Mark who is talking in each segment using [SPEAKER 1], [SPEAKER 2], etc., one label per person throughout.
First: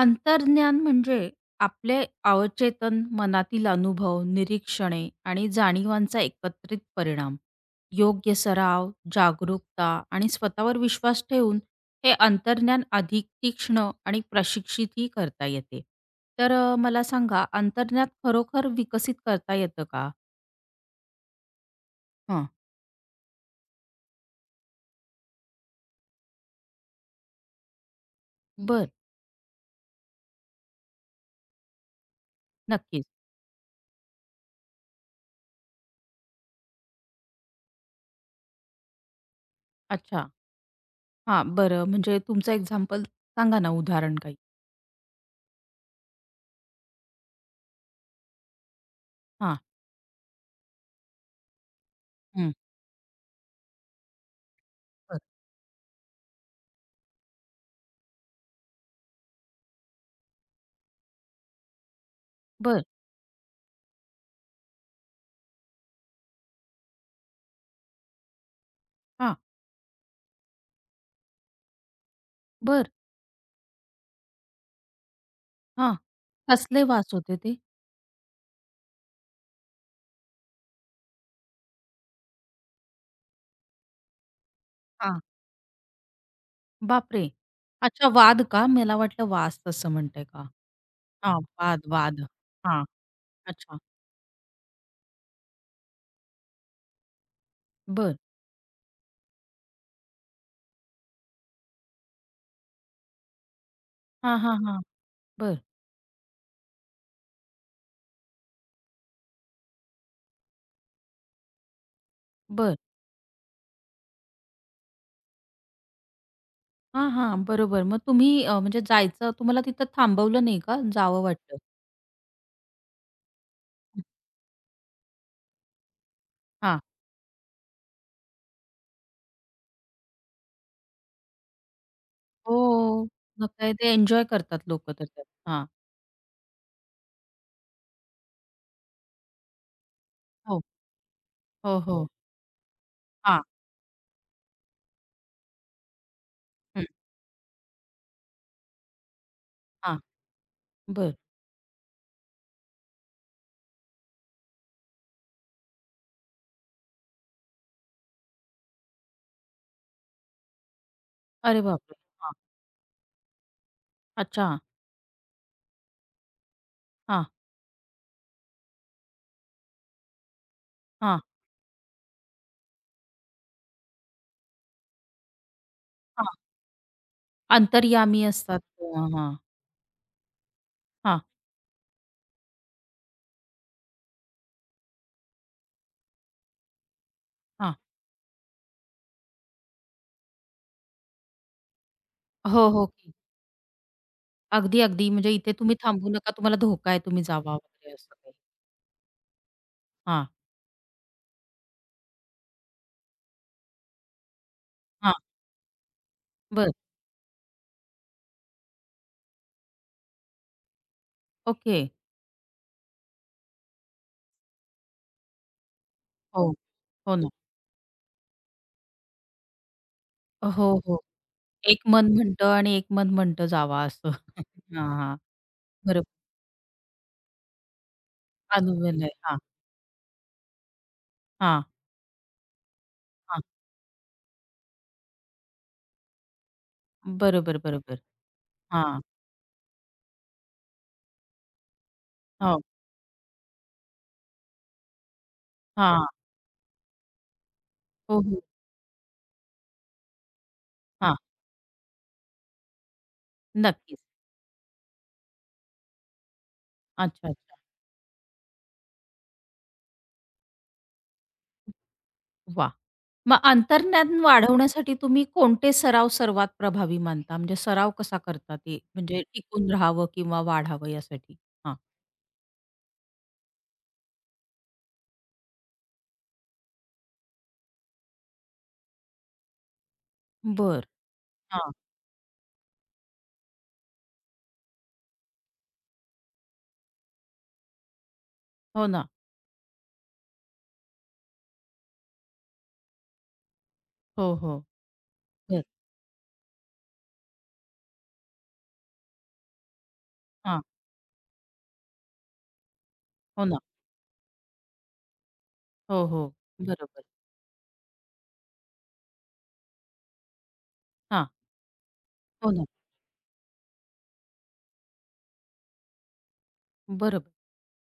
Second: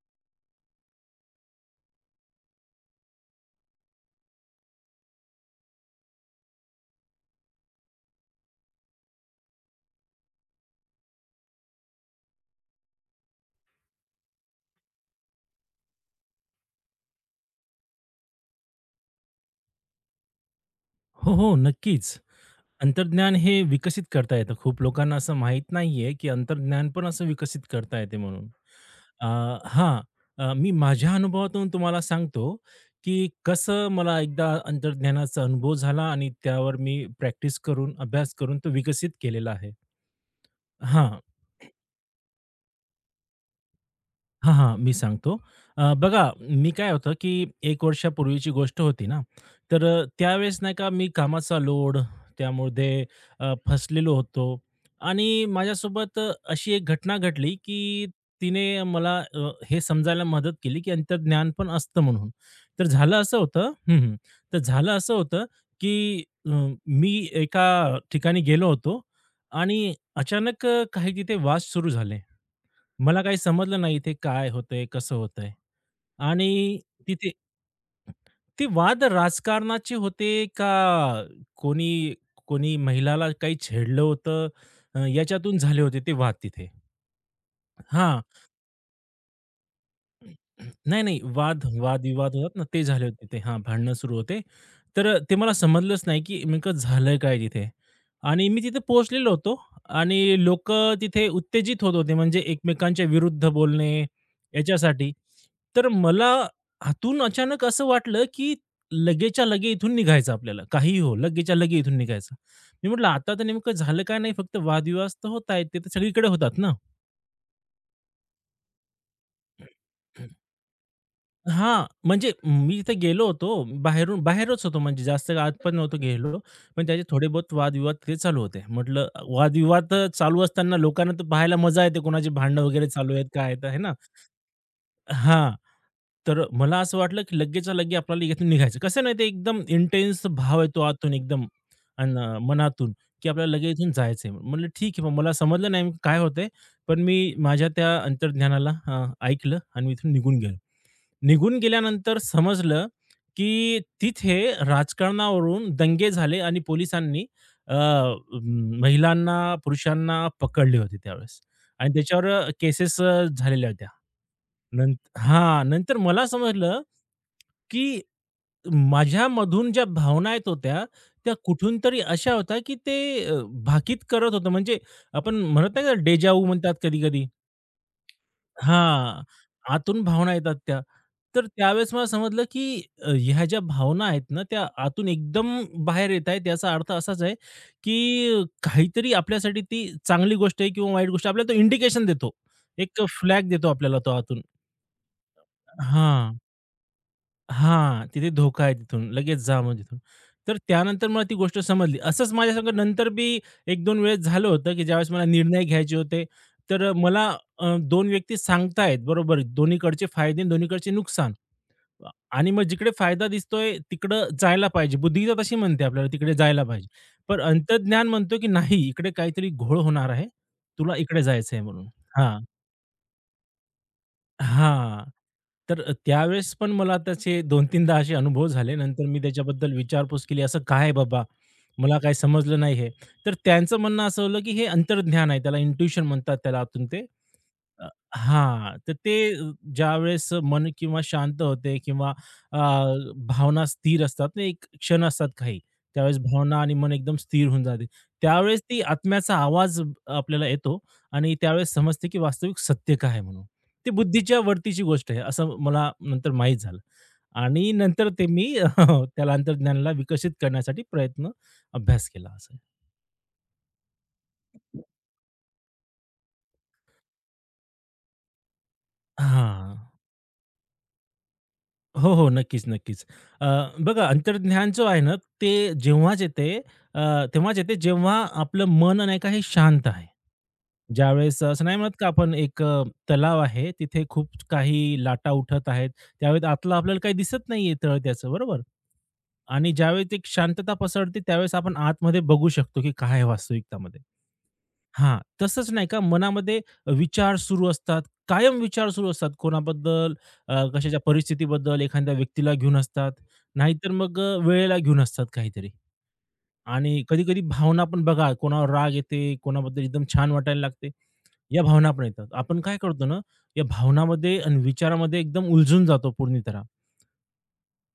[SPEAKER 1] अंतर्ज्ञान म्हणजे आपले अवचेतन मनातील अनुभव, निरीक्षणे आणि जाणीवांचा एकत्रित परिणाम. योग्य सराव, जागरूकता आणि स्वतःवर विश्वास ठेवून हे अंतर्ज्ञान अधिक तीक्ष्ण आणि प्रशिक्षितही करता येते. तर मला सांगा अंतर्ज्ञान खरोखर विकसित करता येतं का?
[SPEAKER 2] हो, हो. नक्कीच.
[SPEAKER 1] हां,
[SPEAKER 2] अंतर्ज्ञान हे विकसित करता येतं. खूप लोकांना असं माहीत नाहीये, की अंतर्ज्ञान पण असं विकसित करता येते म्हणून.
[SPEAKER 1] बरं.
[SPEAKER 2] अ, हां. मी माझ्या अनुभवातून तुम्हाला सांगतो,
[SPEAKER 1] नक्कीच.
[SPEAKER 2] की कसं मला एकदा अंतर्ज्ञानाचा अनुभव झाला आणि त्यावर मी प्रॅक्टिस करून, अभ्यास करून तो विकसित केलेला आहे.
[SPEAKER 1] अच्छा.
[SPEAKER 2] हां.
[SPEAKER 1] हां, बरं म्हणजे तुमचं एक्झाम्पल सांगा ना उदाहरण काही?
[SPEAKER 2] हां, हां. मी सांगतो. बघा मी काय होतं, की 1 वर्षापूर्वीची गोष्ट होती ना,
[SPEAKER 1] हां.
[SPEAKER 2] तर त्यावेळेस नाही का मी कामाचा लोड
[SPEAKER 1] हं.
[SPEAKER 2] त्यामध्ये फसलेलो होतो
[SPEAKER 1] बरं.
[SPEAKER 2] आणि माझ्यासोबत अशी एक घटना घडली, की तिने मला हे समजायला मदत केली, की अंतर्ज्ञान पण असतं म्हणून.
[SPEAKER 1] बरं.
[SPEAKER 2] तर झालं असं होतं हं, हं. तर झालं असं होतं, की मी एका ठिकाणी गेलो होतो
[SPEAKER 1] हां,
[SPEAKER 2] आणि अचानक काही तिथे वाद सुरू झाले.
[SPEAKER 1] बरं.
[SPEAKER 2] मला काही समजलं नाही इथे काय होतंय, कसं होतंय?
[SPEAKER 1] हां.
[SPEAKER 2] आणि
[SPEAKER 1] कसले वास
[SPEAKER 2] तिथे
[SPEAKER 1] होते ते?
[SPEAKER 2] ते वाद राजकारणाचे होते का कोणी कोणी महिलाला काही छेडलं होतं,
[SPEAKER 1] हां.
[SPEAKER 2] याच्यातून झाले होते ते वाद तिथे.
[SPEAKER 1] बापरे! अच्छा
[SPEAKER 2] हां,
[SPEAKER 1] वाद का? मला वाटलं वास तसं म्हणताय का?
[SPEAKER 2] नाही, नाही.
[SPEAKER 1] हां,
[SPEAKER 2] वाद
[SPEAKER 1] वाद, वाद.
[SPEAKER 2] वाद-विवाद होतात ना, ते
[SPEAKER 1] हां,
[SPEAKER 2] झाले होते. ते हां,
[SPEAKER 1] अच्छा.
[SPEAKER 2] भांडणं सुरू होते. तर ते मला समजलंच नाही, की नेमकं झालं काय तिथे?
[SPEAKER 1] बरं.
[SPEAKER 2] आणि मी तिथे पोहोचलेलो होतो आणि लोकं तिथे उत्तेजित होत होते, म्हणजे एकमेकांच्या विरुद्ध बोलणे
[SPEAKER 1] हां, हां, हां.
[SPEAKER 2] याच्यासाठी.
[SPEAKER 1] बरं,
[SPEAKER 2] तर मला आतून अचानक असं वाटलं, की लगेचच्या लगे इथून निघायचं आपल्याला. काहीही हो, लगेचच्या लगे इथून निघायचं.
[SPEAKER 1] बरं.
[SPEAKER 2] मी म्हटलं, "आता तर नेमकं झालं काय नाही? फक्त वादविवाद तर होत आहेत, ते तर सगळीकडे होतात ना."
[SPEAKER 1] हां, हां. बरोबर. मग तुम्ही म्हणजे जायचं तुम्हाला तिथं थांबवलं नाही का? जावं वाटलं?
[SPEAKER 2] हां, म्हणजे मी तिथे गेलो होतो. बाहेरून बाहेरच होतो म्हणजे जास्त आत पण नव्हतो गेलो.
[SPEAKER 1] हां.
[SPEAKER 2] पण त्याचे थोडे बहुत वादविवाद तिथे चालू होते. म्हटलं वादविवाद तर चालू असताना लोकांना तर पाहायला मजा येते. कोणाची भांडणं वगैरे
[SPEAKER 1] हो.
[SPEAKER 2] चालू आहेत, काय
[SPEAKER 1] मग
[SPEAKER 2] आहेत,
[SPEAKER 1] काय
[SPEAKER 2] आहे ना?
[SPEAKER 1] ते एन्जॉय करतात लोकं तर त्यात.
[SPEAKER 2] हां.
[SPEAKER 1] हां.
[SPEAKER 2] तर मला असं वाटलं, की लगेचच्या लगे आपल्याला यातून निघायचं. कसं नाही ते एकदम इंटेन्स
[SPEAKER 1] हो,
[SPEAKER 2] भाव येतो आतून एकदम
[SPEAKER 1] हो, हो.
[SPEAKER 2] अन् मनातून, की
[SPEAKER 1] हां,
[SPEAKER 2] आपल्याला लगेच इथून जायचं म्हणलं ठीक आहे. मग मला समजलं नाही काय होतंय.
[SPEAKER 1] हं,
[SPEAKER 2] पण मी माझ्या त्या अंतर्ज्ञानाला ऐकलं आणि मी
[SPEAKER 1] हां.
[SPEAKER 2] इथून निघून गेलो.
[SPEAKER 1] बरं.
[SPEAKER 2] निघून गेल्यानंतर समजलं, की तिथे राजकारणावरून दंगे झाले आणि पोलिसांनी अ, महिलांना, पुरुषांना पकडले होते त्यावेळेस
[SPEAKER 1] अरे
[SPEAKER 2] आणि
[SPEAKER 1] बापरे!
[SPEAKER 2] त्याच्यावर
[SPEAKER 1] हां.
[SPEAKER 2] केसेस झालेल्या होत्या.
[SPEAKER 1] अच्छा.
[SPEAKER 2] नंतर हां, नंतर मला समजलं,
[SPEAKER 1] हां,
[SPEAKER 2] की माझ्यामधून ज्या भावना येत होत्या,
[SPEAKER 1] हां,
[SPEAKER 2] त्या कुठून तरी अशा होत्या, की ते भाकीत करत होतं. म्हणजे आपण म्हणत नाही का
[SPEAKER 1] हां.
[SPEAKER 2] डेजा म्हणतात कधी-कधी.
[SPEAKER 1] अंतर्यामी असतात. हां,
[SPEAKER 2] हां,
[SPEAKER 1] हां,
[SPEAKER 2] आतून भावना येतात त्या.
[SPEAKER 1] हां,
[SPEAKER 2] तर त्यावेळेस मला समजलं, की ह्या ज्या भावना आहेत ना, त्या आतून एकदम बाहेर येत आहेत. याचा अर्थ असाच आहे,
[SPEAKER 1] हां.
[SPEAKER 2] की काहीतरी आपल्यासाठी ती चांगली गोष्ट आहे किंवा वाईट गोष्ट आपल्याला तो इंडिकेशन देतो.
[SPEAKER 1] हो, हो,
[SPEAKER 2] एक
[SPEAKER 1] की.
[SPEAKER 2] फ्लॅग देतो आपल्याला तो आतून.
[SPEAKER 1] अगदी, अगदी. म्हणजे इथे तुम्ही थांबू नका,
[SPEAKER 2] हां.
[SPEAKER 1] तुम्हाला धोका आहे, तुम्ही जावा वगैरे
[SPEAKER 2] हां,
[SPEAKER 1] असं
[SPEAKER 2] तिथे
[SPEAKER 1] काही.
[SPEAKER 2] धोका आहे तिथून, लगेच जा मग तिथून.
[SPEAKER 1] हां,
[SPEAKER 2] तर त्यानंतर मला ती गोष्ट समजली. असंच माझ्यासंग नंतर बी 1-2 वेळेस झालं होतं, की ज्यावेळेस
[SPEAKER 1] हां.
[SPEAKER 2] मला निर्णय घ्यायचे होते.
[SPEAKER 1] बरं.
[SPEAKER 2] तर मला 2 व्यक्ती सांगतायत बरोबर, दोन्हीकडचे फायदे आणि दोन्हीकडचे नुकसान.
[SPEAKER 1] ओके.
[SPEAKER 2] अ, आणि मग जिकडे फायदा दिसतोय तिकडं जायला पाहिजे. बुद्धी तर तशी म्हणते आपल्याला तिकडे
[SPEAKER 1] हो.
[SPEAKER 2] जायला पाहिजे.
[SPEAKER 1] हो ना.
[SPEAKER 2] पण अंतर्ज्ञान म्हणतो, की नाही इकडे काहीतरी घोळ होणार आहे.
[SPEAKER 1] हो,
[SPEAKER 2] तुला
[SPEAKER 1] हो.
[SPEAKER 2] इकडे जायचं आहे
[SPEAKER 1] एक
[SPEAKER 2] म्हणून.
[SPEAKER 1] मन
[SPEAKER 2] हां.
[SPEAKER 1] म्हणतं आणि एक मन म्हणतं जावा असं. हां,
[SPEAKER 2] हां.
[SPEAKER 1] हां.
[SPEAKER 2] तर
[SPEAKER 1] बरोबर.
[SPEAKER 2] त्यावेळेस पण मला त्याचे 2-3दा असे अनुभव झाले.
[SPEAKER 1] अनुवल
[SPEAKER 2] नंतर
[SPEAKER 1] आहे.
[SPEAKER 2] मी
[SPEAKER 1] हां,
[SPEAKER 2] त्याच्याबद्दल विचारपूस केली, "असं काय आहे बाबा?
[SPEAKER 1] हां,
[SPEAKER 2] मला काही समजलं नाही हे." तर
[SPEAKER 1] हां.
[SPEAKER 2] त्यांचं म्हणणं असं होलं, की हे अंतर्ज्ञान आहे. त्याला इंट्युशन म्हणतात त्याला आतून ते.
[SPEAKER 1] बरोबर,
[SPEAKER 2] अ,
[SPEAKER 1] बरोबर.
[SPEAKER 2] हां. तर
[SPEAKER 1] हां,
[SPEAKER 2] ते ज्यावेळेस मन किंवा शांत होते किंवा अ,
[SPEAKER 1] हो.
[SPEAKER 2] भावना स्थिर असतात ना, एक क्षण असतात काही.
[SPEAKER 1] हां.
[SPEAKER 2] त्यावेळेस भावना आणि मन एकदम स्थिर होऊन जाते.
[SPEAKER 1] हो, हो.
[SPEAKER 2] त्यावेळेस ती आत्म्याचा आवाज आपल्याला येतो
[SPEAKER 1] हां.
[SPEAKER 2] आणि त्यावेळेस समजते, की वास्तविक सत्य काय आहे म्हणून. ती
[SPEAKER 1] नक्कीच.
[SPEAKER 2] बुद्धीच्या वरतीची गोष्ट आहे, असं मला नंतर माहीत झालं
[SPEAKER 1] अच्छा, अच्छा.
[SPEAKER 2] आणि नंतर ते मी त्या तंत्रज्ञानाला विकसित करण्यासाठी प्रयत्न, अभ्यास केला असं.
[SPEAKER 1] वाह! मग अंतर्ज्ञान वाढवण्यासाठी तुम्ही कोणते सराव सर्वात प्रभावी मानता? म्हणजे सराव कसा करता ते म्हणजे टिकून
[SPEAKER 2] हां.
[SPEAKER 1] राहावं किंवा वाढावं यासाठी?
[SPEAKER 2] हो, हो. नक्कीच, नक्कीच. अ, बघा अंतर्ज्ञान जो आहे ना, ते जेव्हाच येते अ, तेव्हाच येते जेव्हा आपलं मन नाही का हे शांत आहे.
[SPEAKER 1] बरं.
[SPEAKER 2] ज्यावेळेस असं
[SPEAKER 1] हां.
[SPEAKER 2] नाही म्हणत का आपण एक तलाव आहे, तिथे खूप काही लाटा उठत आहेत. त्यावेळेस आतलं आपल्याला काही दिसत नाहीये तळत्याचं, बरोबर?
[SPEAKER 1] हो ना.
[SPEAKER 2] आणि ज्यावेळेस एक शांतता पसरते त्यावेळेस आपण आतमध्ये बघू शकतो, की काय आहे वास्तविकतामध्ये.
[SPEAKER 1] हो, हो.
[SPEAKER 2] हां,
[SPEAKER 1] बरं.
[SPEAKER 2] तसंच नाही का मनामध्ये विचार सुरू असतात, कायम विचार सुरू असतात कोणाबद्दल
[SPEAKER 1] हां.
[SPEAKER 2] कशाच्या परिस्थितीबद्दल एखाद्या व्यक्तीला घेऊन असतात,
[SPEAKER 1] हो ना.
[SPEAKER 2] नाहीतर मग वेळेला घेऊन असतात काहीतरी.
[SPEAKER 1] हो, हो.
[SPEAKER 2] आणि
[SPEAKER 1] बरोबर.
[SPEAKER 2] कधी-कधी भावना पण बघा, कोणावर राग येते, कोणाबद्दल एकदम छान वाटायला लागते,
[SPEAKER 1] हां.
[SPEAKER 2] या भावना पण येतात.
[SPEAKER 1] हो
[SPEAKER 2] आपण
[SPEAKER 1] ना.
[SPEAKER 2] काय करतो ना, या भावनामध्ये आणि विचारामध्ये एकदम उलझून जातो पूर्ण तऱ्हा.
[SPEAKER 1] बरोबर.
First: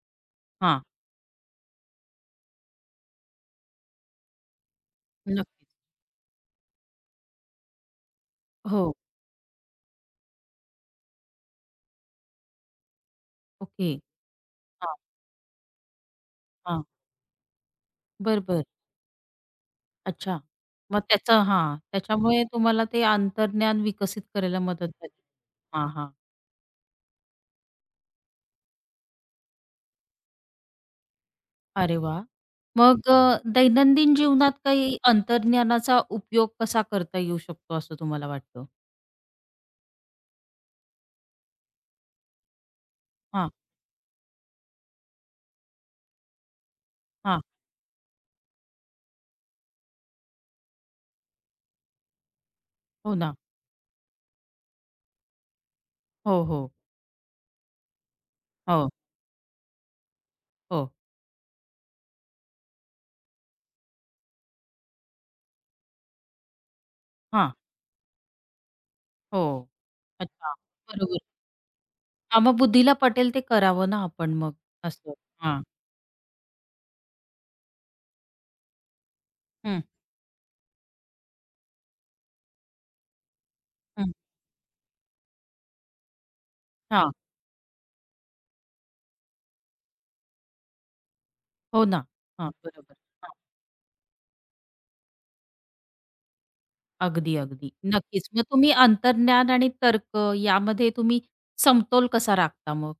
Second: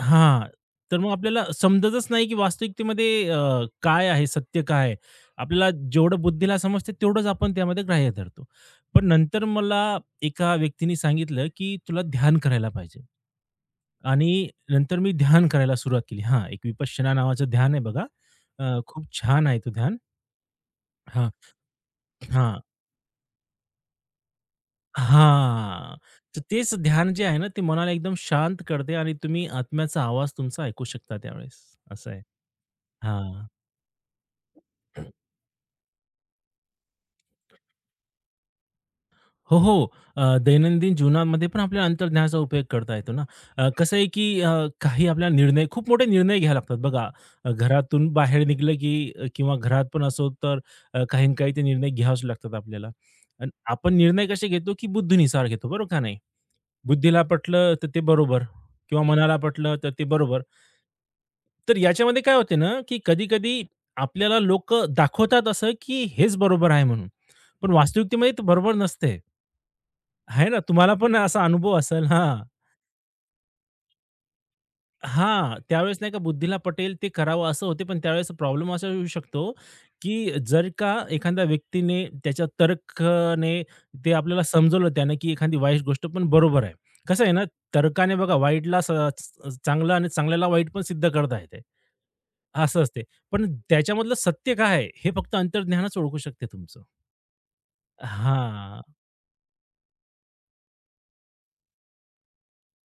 [SPEAKER 2] हां,
[SPEAKER 1] हां.
[SPEAKER 2] तर मग आपल्याला समजतच नाही, की वास्तविकतेमध्ये काय आहे, सत्य काय आहे?
[SPEAKER 1] नक्कीच.
[SPEAKER 2] आपल्याला जेवढं बुद्धीला समजते, तेवढंच आपण त्यामध्ये ग्राह्य धरतो.
[SPEAKER 1] हो.
[SPEAKER 2] पण नंतर मला एका व्यक्तीने सांगितलं, की "तुला ध्यान करायला पाहिजे."
[SPEAKER 1] ओके.
[SPEAKER 2] आणि
[SPEAKER 1] हां,
[SPEAKER 2] नंतर मी ध्यान करायला सुरुवात केली. हां, एक
[SPEAKER 1] हां.
[SPEAKER 2] विपश्यना नावाचं ध्यान आहे बघा.
[SPEAKER 1] बरं, बरं.
[SPEAKER 2] खूप छान आहे तो ध्यान.
[SPEAKER 1] अच्छा. मग
[SPEAKER 2] हां.
[SPEAKER 1] त्याचं हां. त्याच्यामुळे
[SPEAKER 2] हां.
[SPEAKER 1] तुम्हाला ते अंतर्ज्ञान विकसित करायला मदत झाली. हां,
[SPEAKER 2] हां.
[SPEAKER 1] हां.
[SPEAKER 2] तर तेच ध्यान जे आहे ना, ते मनाला एकदम शांत करते आणि तुम्ही आत्म्याचा आवाज तुमचा ऐकू शकता त्यावेळेस.
[SPEAKER 1] अरे
[SPEAKER 2] असं
[SPEAKER 1] वाह!
[SPEAKER 2] आहे.
[SPEAKER 1] मग
[SPEAKER 2] हा
[SPEAKER 1] दैनंदिन जीवनात काही अंतर्ज्ञानाचा उपयोग कसा करता येऊ शकतो असं तुम्हाला वाटतं?
[SPEAKER 2] हो, हो. दैनंदिन जीवनामध्ये पण आपल्या अंतर्ज्ञानाचा उपयोग करता येतो ना.
[SPEAKER 1] हां,
[SPEAKER 2] कसं आहे की काही आपल्याला निर्णय खूप मोठे निर्णय घ्यावे लागतात बघा.
[SPEAKER 1] हां.
[SPEAKER 2] घरातून बाहेर निघलं की किंवा घरात पण असो तर काही ना काही ते निर्णय घ्यावेच लागतात आपल्याला.
[SPEAKER 1] हो ना.
[SPEAKER 2] अन् आपण निर्णय कसे घेतो की बुद्धीनुसार घेतो, बरोबर का नाही?
[SPEAKER 1] हो, हो.
[SPEAKER 2] बुद्धीला पटलं तर ते बरोबर
[SPEAKER 1] हो,
[SPEAKER 2] किंवा मनाला पटलं तर ते बरोबर.
[SPEAKER 1] हो.
[SPEAKER 2] तर याच्यामध्ये काय होते ना, की कधी-कधी आपल्याला लोकं दाखवतात असं, की हेच बरोबर आहे म्हणून.
[SPEAKER 1] हां.
[SPEAKER 2] पण वास्तविकतेमध्ये ते बरोबर नसते.
[SPEAKER 1] हो.
[SPEAKER 2] आहे
[SPEAKER 1] अच्छा.
[SPEAKER 2] ना, तुम्हाला पण
[SPEAKER 1] बरोबर.
[SPEAKER 2] असा अनुभव असेल. हां.
[SPEAKER 1] हां, मग बुद्धीला पटेल ते करावं ना आपण मग असं.
[SPEAKER 2] हां,
[SPEAKER 1] हां.
[SPEAKER 2] त्यावेळेस नाही का बुद्धीला पटेल ते करावं असं होते, पण त्यावेळेस प्रॉब्लेम असा येऊ शकतो,
[SPEAKER 1] हं,
[SPEAKER 2] की जर का एखाद्या व्यक्तीने त्याच्या तर्कने ते
[SPEAKER 1] हं.
[SPEAKER 2] आपल्याला समजवलं त्याने, की एखादी वाईट गोष्ट पण बरोबर आहे.
[SPEAKER 1] हां.
[SPEAKER 2] कसं आहे ना, तर्काने बघा वाईटला स स- चांगलं आणि चांगल्याला वाईट पण सिद्ध करता येते.
[SPEAKER 1] हो ना. हां,
[SPEAKER 2] असं
[SPEAKER 1] बरोबर.
[SPEAKER 2] असते.
[SPEAKER 1] हां.
[SPEAKER 2] पण त्याच्यामधलं सत्य काय आहे, हे फक्त अंतर्ज्ञानच ओळखू शकते तुमचं.
[SPEAKER 1] अगदी, अगदी. नक्कीच. मग तुम्ही
[SPEAKER 2] हां.
[SPEAKER 1] अंतर्ज्ञान आणि तर्क यामध्ये तुम्ही समतोल कसा राखता मग?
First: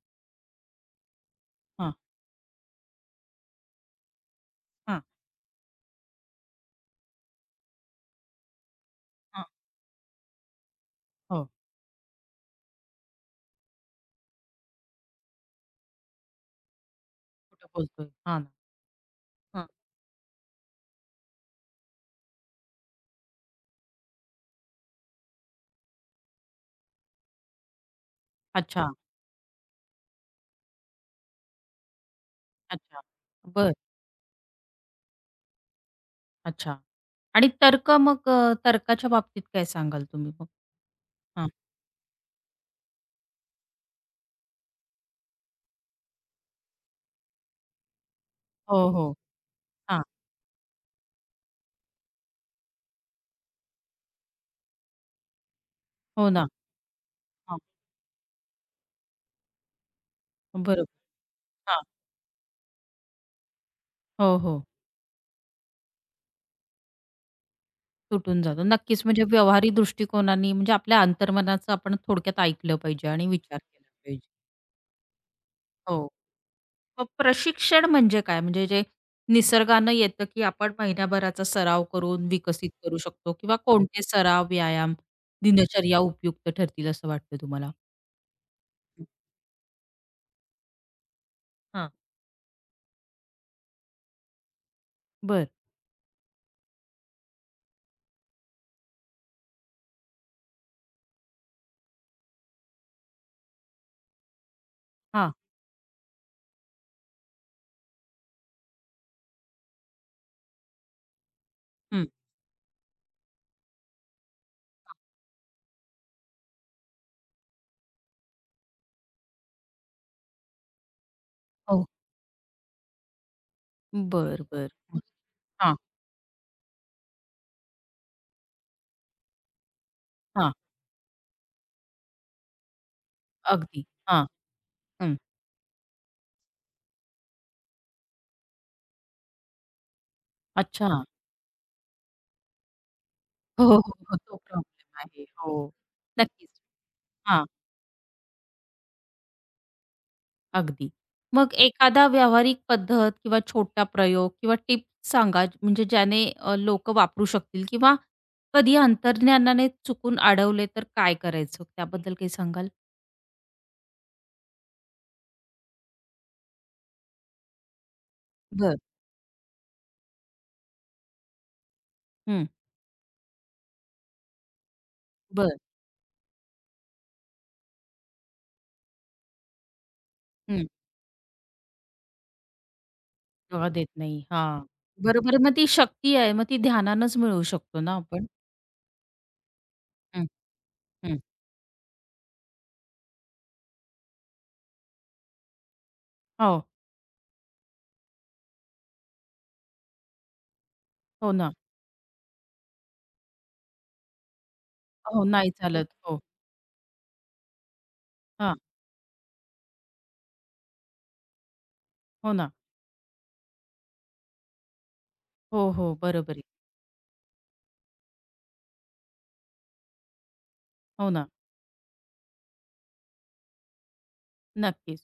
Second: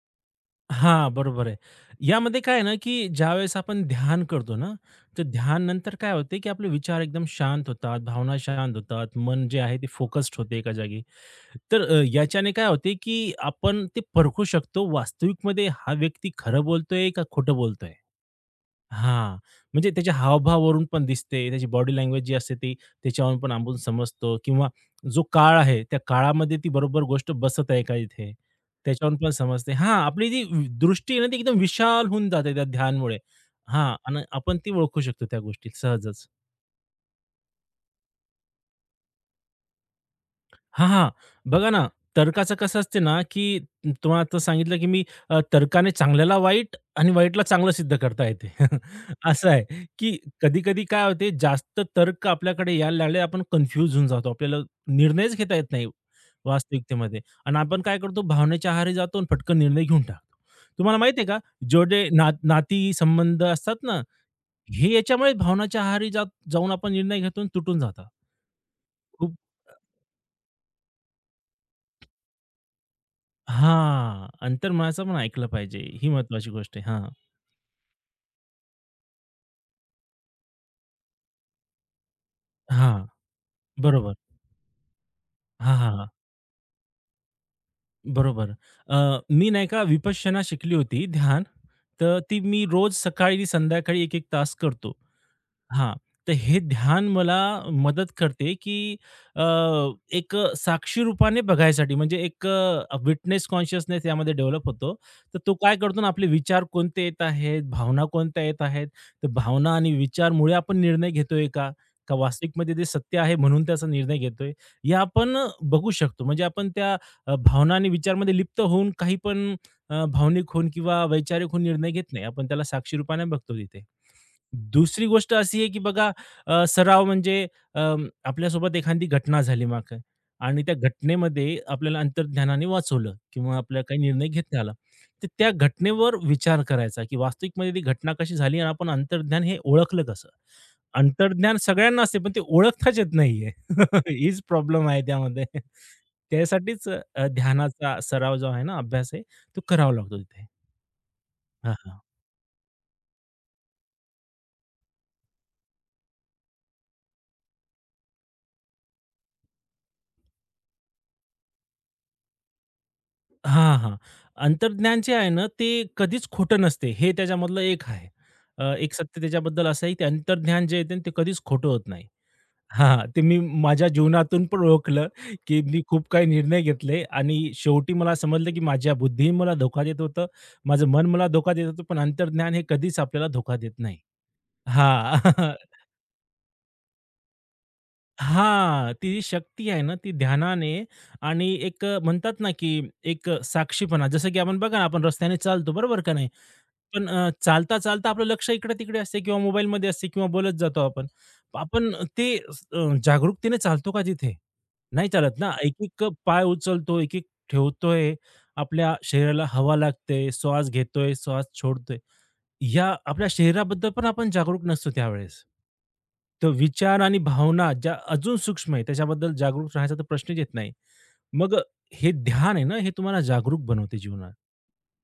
[SPEAKER 2] हां, बरोबर आहे.
[SPEAKER 1] हां,
[SPEAKER 2] यामध्ये काय आहे ना, की ज्यावेळेस आपण ध्यान करतो ना,
[SPEAKER 1] हां,
[SPEAKER 2] तर ध्यान नंतर काय होते, की आपले विचार एकदम शांत होतात, भावना शांत होतात,
[SPEAKER 1] हां.
[SPEAKER 2] मन जे आहे ते फोकस्ड होते एका जागी.
[SPEAKER 1] हो,
[SPEAKER 2] तर याच्याने काय होते, की आपण ते परखू शकतो वास्तविकमध्ये हा व्यक्ती खरं बोलतोय का खोटं
[SPEAKER 1] कुठं
[SPEAKER 2] बोलतोय?
[SPEAKER 1] बोलतोय? हां ना.
[SPEAKER 2] हां.
[SPEAKER 1] हां.
[SPEAKER 2] म्हणजे त्याच्या हावभावावरून पण दिसते. त्याची बॉडी लँग्वेज जी असते ती त्याच्यावरून पण आपण समजतो किंवा जो काळ आहे, त्या काळामध्ये ती बरोबर गोष्ट बसत आहे का इथे?
[SPEAKER 1] अच्छा,
[SPEAKER 2] त्याच्यावरून पण समजते. हां, आपली जी दृष्टी आहे ना, ती एकदम विशाल होऊन जाते त्या
[SPEAKER 1] अच्छा.
[SPEAKER 2] ध्यानमुळे.
[SPEAKER 1] बरं.
[SPEAKER 2] हां. आणि आपण ती ओळखू शकतो त्या गोष्टी सहजच.
[SPEAKER 1] अच्छा. आणि तर्क मग तर्काच्या बाबतीत काय सांगाल तुम्ही मग?
[SPEAKER 2] हां, हां.
[SPEAKER 1] हां.
[SPEAKER 2] बघा ना, तर्काचं कसं असते ना, की तुम्हाला आता सांगितलं, की मी तर्काने चांगल्याला वाईट आणि वाईटला चांगलं सिद्ध करता येते.
[SPEAKER 1] हो, हो.
[SPEAKER 2] असं आहे,
[SPEAKER 1] हां.
[SPEAKER 2] की कधी-कधी काय होते, जास्त तर्क आपल्याकडे यायला लागले, आपण कन्फ्यूज होऊन जातो. आपल्याला निर्णयच घेता येत नाही
[SPEAKER 1] हो ना.
[SPEAKER 2] वास्तविकतेमध्ये आणि
[SPEAKER 1] हां.
[SPEAKER 2] आपण काय करतो, भावनेच्या आहारी जातो आणि पटकन निर्णय घेऊन टाकतो.
[SPEAKER 1] बरोबर.
[SPEAKER 2] तुम्हाला माहिती आहे का,
[SPEAKER 1] हां.
[SPEAKER 2] जेवढे ना नाती संबंध असतात ना,
[SPEAKER 1] हो, हो.
[SPEAKER 2] हे याच्यामुळे भावनाच्या आहारी जाऊन आपण निर्णय घेतो आणि तुटून जातात.
[SPEAKER 1] तुटून जातो. नक्कीच म्हणजे
[SPEAKER 2] खूप
[SPEAKER 1] व्यावहारिक दृष्टिकोनाने म्हणजे आपल्या अंतर्मनाचं आपण थोडक्यात ऐकलं पाहिजे आणि विचार केला
[SPEAKER 2] हां,
[SPEAKER 1] पाहिजे.
[SPEAKER 2] अंतर्मनाचं पण ऐकलं पाहिजे.
[SPEAKER 1] हो.
[SPEAKER 2] ही महत्त्वाची गोष्ट आहे.
[SPEAKER 1] मग
[SPEAKER 2] हां,
[SPEAKER 1] प्रशिक्षण म्हणजे काय? म्हणजे जे निसर्गानं येतं, की आपण महिन्याभराचा सराव करून विकसित करू
[SPEAKER 2] हां,
[SPEAKER 1] शकतो किंवा कोणते
[SPEAKER 2] बरोबर.
[SPEAKER 1] सराव, व्यायाम,
[SPEAKER 2] हां, हां,
[SPEAKER 1] दिनचर्या
[SPEAKER 2] हां,
[SPEAKER 1] उपयुक्त ठरतील असं वाटतं तुम्हाला?
[SPEAKER 2] बरोबर. अ, मी नाही का विपश्यना शिकली होती ध्यान,
[SPEAKER 1] हां.
[SPEAKER 2] तर ती मी रोज सकाळी संध्याकाळी एक एक तास करतो.
[SPEAKER 1] बरं.
[SPEAKER 2] हां. तर हे ध्यान मला मदत करते, की अ, एक साक्षी रूपाने बघायसाठी म्हणजे एक विटनेस कॉन्शियसनेस यामध्ये डेव्हलप होतो.
[SPEAKER 1] हां.
[SPEAKER 2] तर तो काय करतो ना, आपले विचार कोणते येत आहेत, भावना कोणत्या येत आहेत. तर भावना आणि विचारमुळे आपण निर्णय घेतोय का?
[SPEAKER 1] हं.
[SPEAKER 2] का वास्तविकमध्ये ते सत्य आहे म्हणून त्याचा निर्णय घेतोय. हे आपण बघू शकतो. म्हणजे आपण त्या भावना आणि विचारमध्ये लिप्त होऊन काही पण भावनिक होऊन किंवा वैचारिक होऊन
[SPEAKER 1] हो.
[SPEAKER 2] निर्णय घेत नाही. आपण त्याला साक्षी रूपाने बघतो तिथे.
[SPEAKER 1] बरं, बरं. हं.
[SPEAKER 2] दुसरी गोष्ट अशी आहे,
[SPEAKER 1] हां,
[SPEAKER 2] की बघा सराव म्हणजे आपल्यासोबत एखादी घटना झाली मागं आणि त्या घटनेमध्ये आपल्याला अंतर्ज्ञानाने वाचवलं किंवा आपल्याला
[SPEAKER 1] अगदी.
[SPEAKER 2] काही
[SPEAKER 1] हां.
[SPEAKER 2] निर्णय घेता आला.
[SPEAKER 1] हं.
[SPEAKER 2] तर त्या घटनेवर विचार करायचा, की वास्तविकमध्ये ती घटना कशी झाली आणि आपण अंतर्ज्ञान हे ओळखलं कसं?
[SPEAKER 1] अच्छा.
[SPEAKER 2] अंतर्ज्ञान सगळ्यांना असते, पण ते ओळखताच येत नाहीये.
[SPEAKER 1] हो, हो, हो. तो
[SPEAKER 2] हीच प्रॉब्लेम
[SPEAKER 1] प्रॉब्लेम
[SPEAKER 2] आहे
[SPEAKER 1] आहे.
[SPEAKER 2] त्यामध्ये.
[SPEAKER 1] हो. नक्कीच.
[SPEAKER 2] त्यासाठीच
[SPEAKER 1] हां.
[SPEAKER 2] ध्यानाचा सराव जो आहे ना, अभ्यास आहे, तो करावा लागतो तिथे.
[SPEAKER 1] अगदी. मग
[SPEAKER 2] हां,
[SPEAKER 1] एखादा व्यावहारिक पद्धत किंवा छोटा प्रयोग किंवा टिप सांगा, म्हणजे ज्याने लोकं वापरू शकतील किंवा कधी अंतर्ज्ञानाने चुकून अडवले तर काय करायचं? त्याबद्दल काही सांगाल?
[SPEAKER 2] हां, हां. अंतर्ज्ञान जे आहे ना, ते कधीच खोटं नसते. हे त्याच्यामधलं एक आहे.
[SPEAKER 1] बरं,
[SPEAKER 2] एक सत्य त्याच्याबद्दल असं आहे, की अंतर्ज्ञान जे आहे ते कधीच खोटं होत नाही.
[SPEAKER 1] हं.
[SPEAKER 2] हां, ते मी माझ्या जीवनातून पण ओळखलं,
[SPEAKER 1] बरं.
[SPEAKER 2] की मी खूप काही निर्णय घेतले आणि शेवटी मला समजलं, की माझ्या बुद्धी मला धोका देत होतं.
[SPEAKER 1] हं.
[SPEAKER 2] माझं मन मला धोका देत होतं, पण अंतर्ज्ञान हे कधीच आपल्याला धोका
[SPEAKER 1] तेव्हा
[SPEAKER 2] देत
[SPEAKER 1] देत
[SPEAKER 2] नाही.
[SPEAKER 1] नाही. हां. बरोबर. बरं
[SPEAKER 2] हां.
[SPEAKER 1] मग ती शक्ती आहे, मग ती ध्यानानंच मिळवू शकतो ना
[SPEAKER 2] हां,
[SPEAKER 1] आपण?
[SPEAKER 2] ती जी शक्ती आहे ना, ती
[SPEAKER 1] हं,
[SPEAKER 2] ध्यानाने
[SPEAKER 1] हं.
[SPEAKER 2] आणि एक म्हणतात ना, की एक साक्षीपणा जसं की आपण बघा ना, आपण रस्त्याने चालतो बरोबर का
[SPEAKER 1] हो,
[SPEAKER 2] पण चालता-चालता आपलं लक्ष इकडे-तिकडे असते किंवा मोबाईलमध्ये असते किंवा बोलत जातो आपण.
[SPEAKER 1] हो ना.
[SPEAKER 2] आपण ते जागरूकतेने चालतो का तिथे? नाही
[SPEAKER 1] हो,
[SPEAKER 2] चालत
[SPEAKER 1] नाही
[SPEAKER 2] ना.
[SPEAKER 1] चालत.
[SPEAKER 2] एक-एक
[SPEAKER 1] हो.
[SPEAKER 2] पाय उचलतो, एक-एक ठेवतोय.
[SPEAKER 1] हां.
[SPEAKER 2] आपल्या शरीराला हवा लागते, श्वास घेतोय, श्वास सोडतोय.
[SPEAKER 1] हो ना.
[SPEAKER 2] या आपल्या शरीराबद्दल पण आपण जागरूक नसतो त्यावेळेस.
[SPEAKER 1] हो, हो. बरोबर आहे.
[SPEAKER 2] तर विचार आणि भावना ज्या अजून सूक्ष्म आहे त्याच्याबद्दल जागरूक राहायचा तर प्रश्नच येत नाही.
[SPEAKER 1] हो ना.
[SPEAKER 2] मग हे ध्यान आहे ना, हे तुम्हाला जागरूक बनवते जीवनात
[SPEAKER 1] नक्कीच.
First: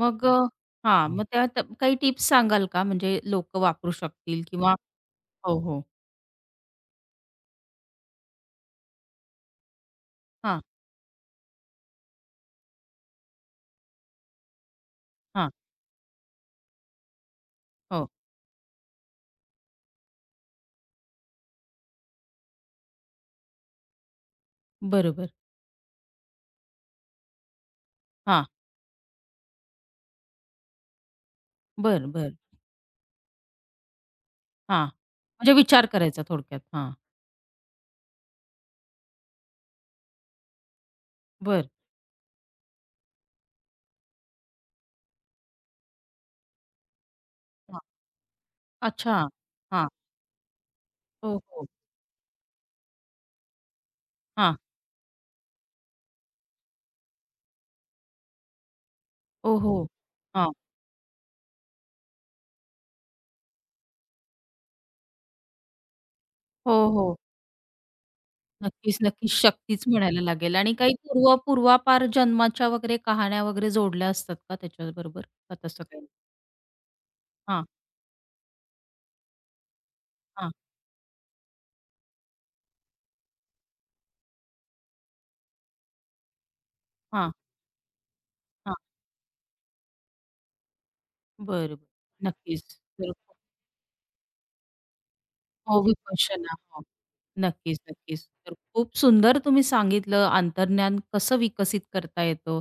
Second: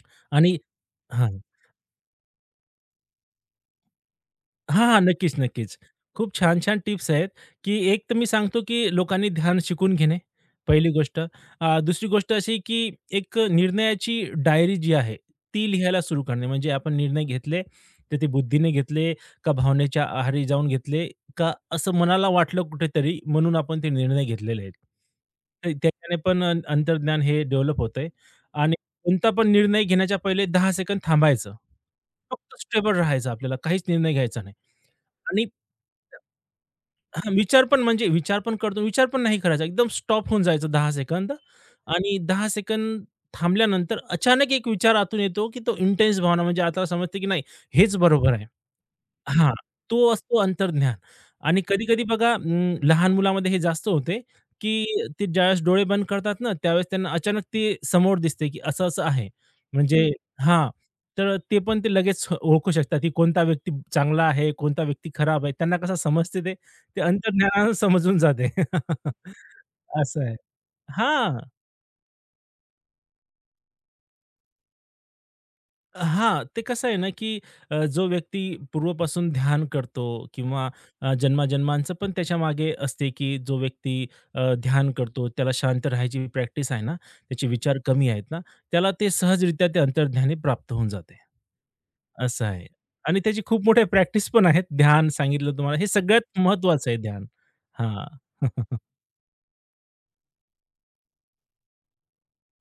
[SPEAKER 1] मग
[SPEAKER 2] आणि
[SPEAKER 1] हां, हं. मग
[SPEAKER 2] हां.
[SPEAKER 1] त्यात काही टिप्स सांगाल का? म्हणजे लोकं वापरू शकतील किंवा
[SPEAKER 2] हां, हां. नक्कीच,
[SPEAKER 1] हो,
[SPEAKER 2] नक्कीच.
[SPEAKER 1] हो.
[SPEAKER 2] खूप छान-छान टिप्स आहेत, की एक तर मी सांगतो, की लोकांनी ध्यान शिकून घेणे,
[SPEAKER 1] हां,
[SPEAKER 2] पहिली गोष्ट. दुसरी गोष्ट अशी, की एक निर्णयाची डायरी जी आहे,
[SPEAKER 1] हां.
[SPEAKER 2] ती लिहायला सुरू करणे. म्हणजे आपण निर्णय घेतले,
[SPEAKER 1] हो,
[SPEAKER 2] तर ते बुद्धीने घेतले का भावनेच्या आहारी जाऊन घेतले का असं मनाला वाटलं कुठेतरी म्हणून आपण ते निर्णय घेतलेले आहेत.
[SPEAKER 1] बरोबर.
[SPEAKER 2] तर त्याच्याने पण अंतर्ज्ञान हे डेव्हलप होतंय
[SPEAKER 1] हां,
[SPEAKER 2] आणि कोणता पण निर्णय घेण्याच्या पहिले 10 सेकंद थांबायचं.
[SPEAKER 1] बरं, बरं.
[SPEAKER 2] फक्त स्टेबल राहायचं आपल्याला, काहीच निर्णय घ्यायचा नाही.
[SPEAKER 1] हां,
[SPEAKER 2] आणि
[SPEAKER 1] म्हणजे विचार करायचा थोडक्यात. हां,
[SPEAKER 2] हां, विचार पण करतो. विचार पण नाही करायचा. एकदम स्टॉप होऊन जायचं दहा सेकंद
[SPEAKER 1] बरं.
[SPEAKER 2] आणि दहा सेकंद थांबल्यानंतर अचानक एक विचार आतून येतो, की तो इंटेन्स भावना म्हणजे आता समजते, की नाही
[SPEAKER 1] हां,
[SPEAKER 2] हेच बरोबर आहे.
[SPEAKER 1] अच्छा.
[SPEAKER 2] हां,
[SPEAKER 1] हां,
[SPEAKER 2] तो असतो अंतर्ज्ञान
[SPEAKER 1] हो,
[SPEAKER 2] आणि
[SPEAKER 1] हो.
[SPEAKER 2] कधी-कधी बघा लहान मुलामध्ये हे जास्त होते,
[SPEAKER 1] हां,
[SPEAKER 2] की ते ज्यावेळेस डोळे बंद करतात ना, त्यावेळेस त्यांना अचानक ते समोर दिसते, की असं-असं आहे.
[SPEAKER 1] हो, हो.
[SPEAKER 2] म्हणजे
[SPEAKER 1] हां,
[SPEAKER 2] हां, तर ते पण ते लगेच ओळखू शकतात, की कोणता व्यक्ती चांगला आहे, कोणता व्यक्ती खराब आहे. त्यांना कसं समजते ते
[SPEAKER 1] हो,
[SPEAKER 2] ते
[SPEAKER 1] हो.
[SPEAKER 2] अंतर्ज्ञानानं समजून जाते.
[SPEAKER 1] नक्कीच, नक्कीच. शक्तीच म्हणायला
[SPEAKER 2] असं आहे.
[SPEAKER 1] लागेल आणि काही पूर्व
[SPEAKER 2] हां.
[SPEAKER 1] पूर्वापार जन्माच्या वगैरे कहाण्या वगैरे जोडल्या असतात का त्याच्याबरोबर? का तसं काही?
[SPEAKER 2] हां. ते कसं आहे ना, की
[SPEAKER 1] हां,
[SPEAKER 2] जो व्यक्ती पूर्वपासून ध्यान करतो
[SPEAKER 1] हां,
[SPEAKER 2] किंवा जन्माजन्मांचं पण त्याच्यामागे असते, की जो व्यक्ती ध्यान करतो, त्याला शांत राहायची प्रॅक्टिस आहे ना,
[SPEAKER 1] हां,
[SPEAKER 2] त्याचे विचार कमी आहेत ना,
[SPEAKER 1] हां.
[SPEAKER 2] त्याला ते सहजरित्या ते अंतर्ध्यानी प्राप्त होऊन जाते.
[SPEAKER 1] बरं, बरं.
[SPEAKER 2] असं
[SPEAKER 1] नक्कीच.
[SPEAKER 2] आहे.
[SPEAKER 1] तर
[SPEAKER 2] आणि त्याची खूप मोठ्या प्रॅक्टिस पण आहेत. ध्यान सांगितलं तुम्हाला,
[SPEAKER 1] हो,
[SPEAKER 2] हे सगळ्यात
[SPEAKER 1] विपश्यना. हो.
[SPEAKER 2] महत्त्वाचं आहे ध्यान.
[SPEAKER 1] नक्कीच,
[SPEAKER 2] हां.
[SPEAKER 1] नक्कीच. तर खूप सुंदर तुम्ही सांगितलं अंतर्ज्ञान कसं विकसित करता येतं,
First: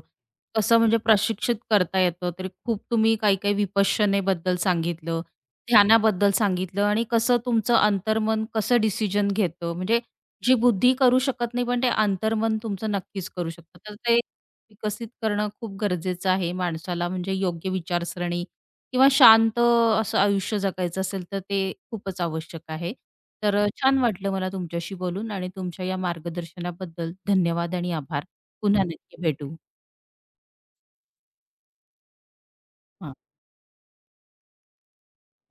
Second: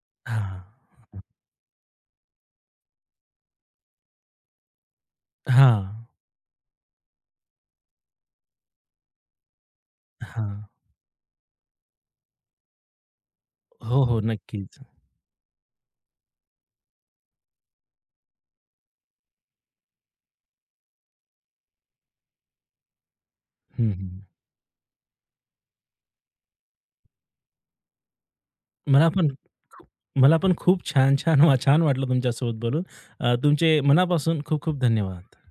[SPEAKER 1] कसं
[SPEAKER 2] हां.
[SPEAKER 1] म्हणजे प्रशिक्षित करता येतं. तर खूप तुम्ही काही-काही विपश्यनेबद्दल सांगितलं,
[SPEAKER 2] हां.
[SPEAKER 1] ध्यानाबद्दल सांगितलं आणि कसं तुमचं अंतर्मन कसं डिसिजन घेतं. म्हणजे जी
[SPEAKER 2] हां.
[SPEAKER 1] बुद्धी करू शकत नाही, पण ते अंतर्मन तुमचं नक्कीच करू शकतं. तर
[SPEAKER 2] हो,
[SPEAKER 1] ते
[SPEAKER 2] हो. नक्कीच.
[SPEAKER 1] विकसित करणं खूप गरजेचं आहे माणसाला म्हणजे योग्य विचारसरणी किंवा शांत असं आयुष्य जगायचं असेल तर ते खूपच आवश्यक आहे. तर
[SPEAKER 2] हं,
[SPEAKER 1] छान
[SPEAKER 2] हं.
[SPEAKER 1] वाटलं मला तुमच्याशी बोलून आणि तुमच्या या मार्गदर्शनाबद्दल धन्यवाद आणि आभार. पुन्हा
[SPEAKER 2] मला
[SPEAKER 1] नक्की
[SPEAKER 2] पण
[SPEAKER 1] भेटू.
[SPEAKER 2] खूप मला पण खूप छान-छान छान छान वाटलं तुमच्यासोबत बोलून.
[SPEAKER 1] हां.
[SPEAKER 2] तुमचे मनापासून खूप-खूप धन्यवाद.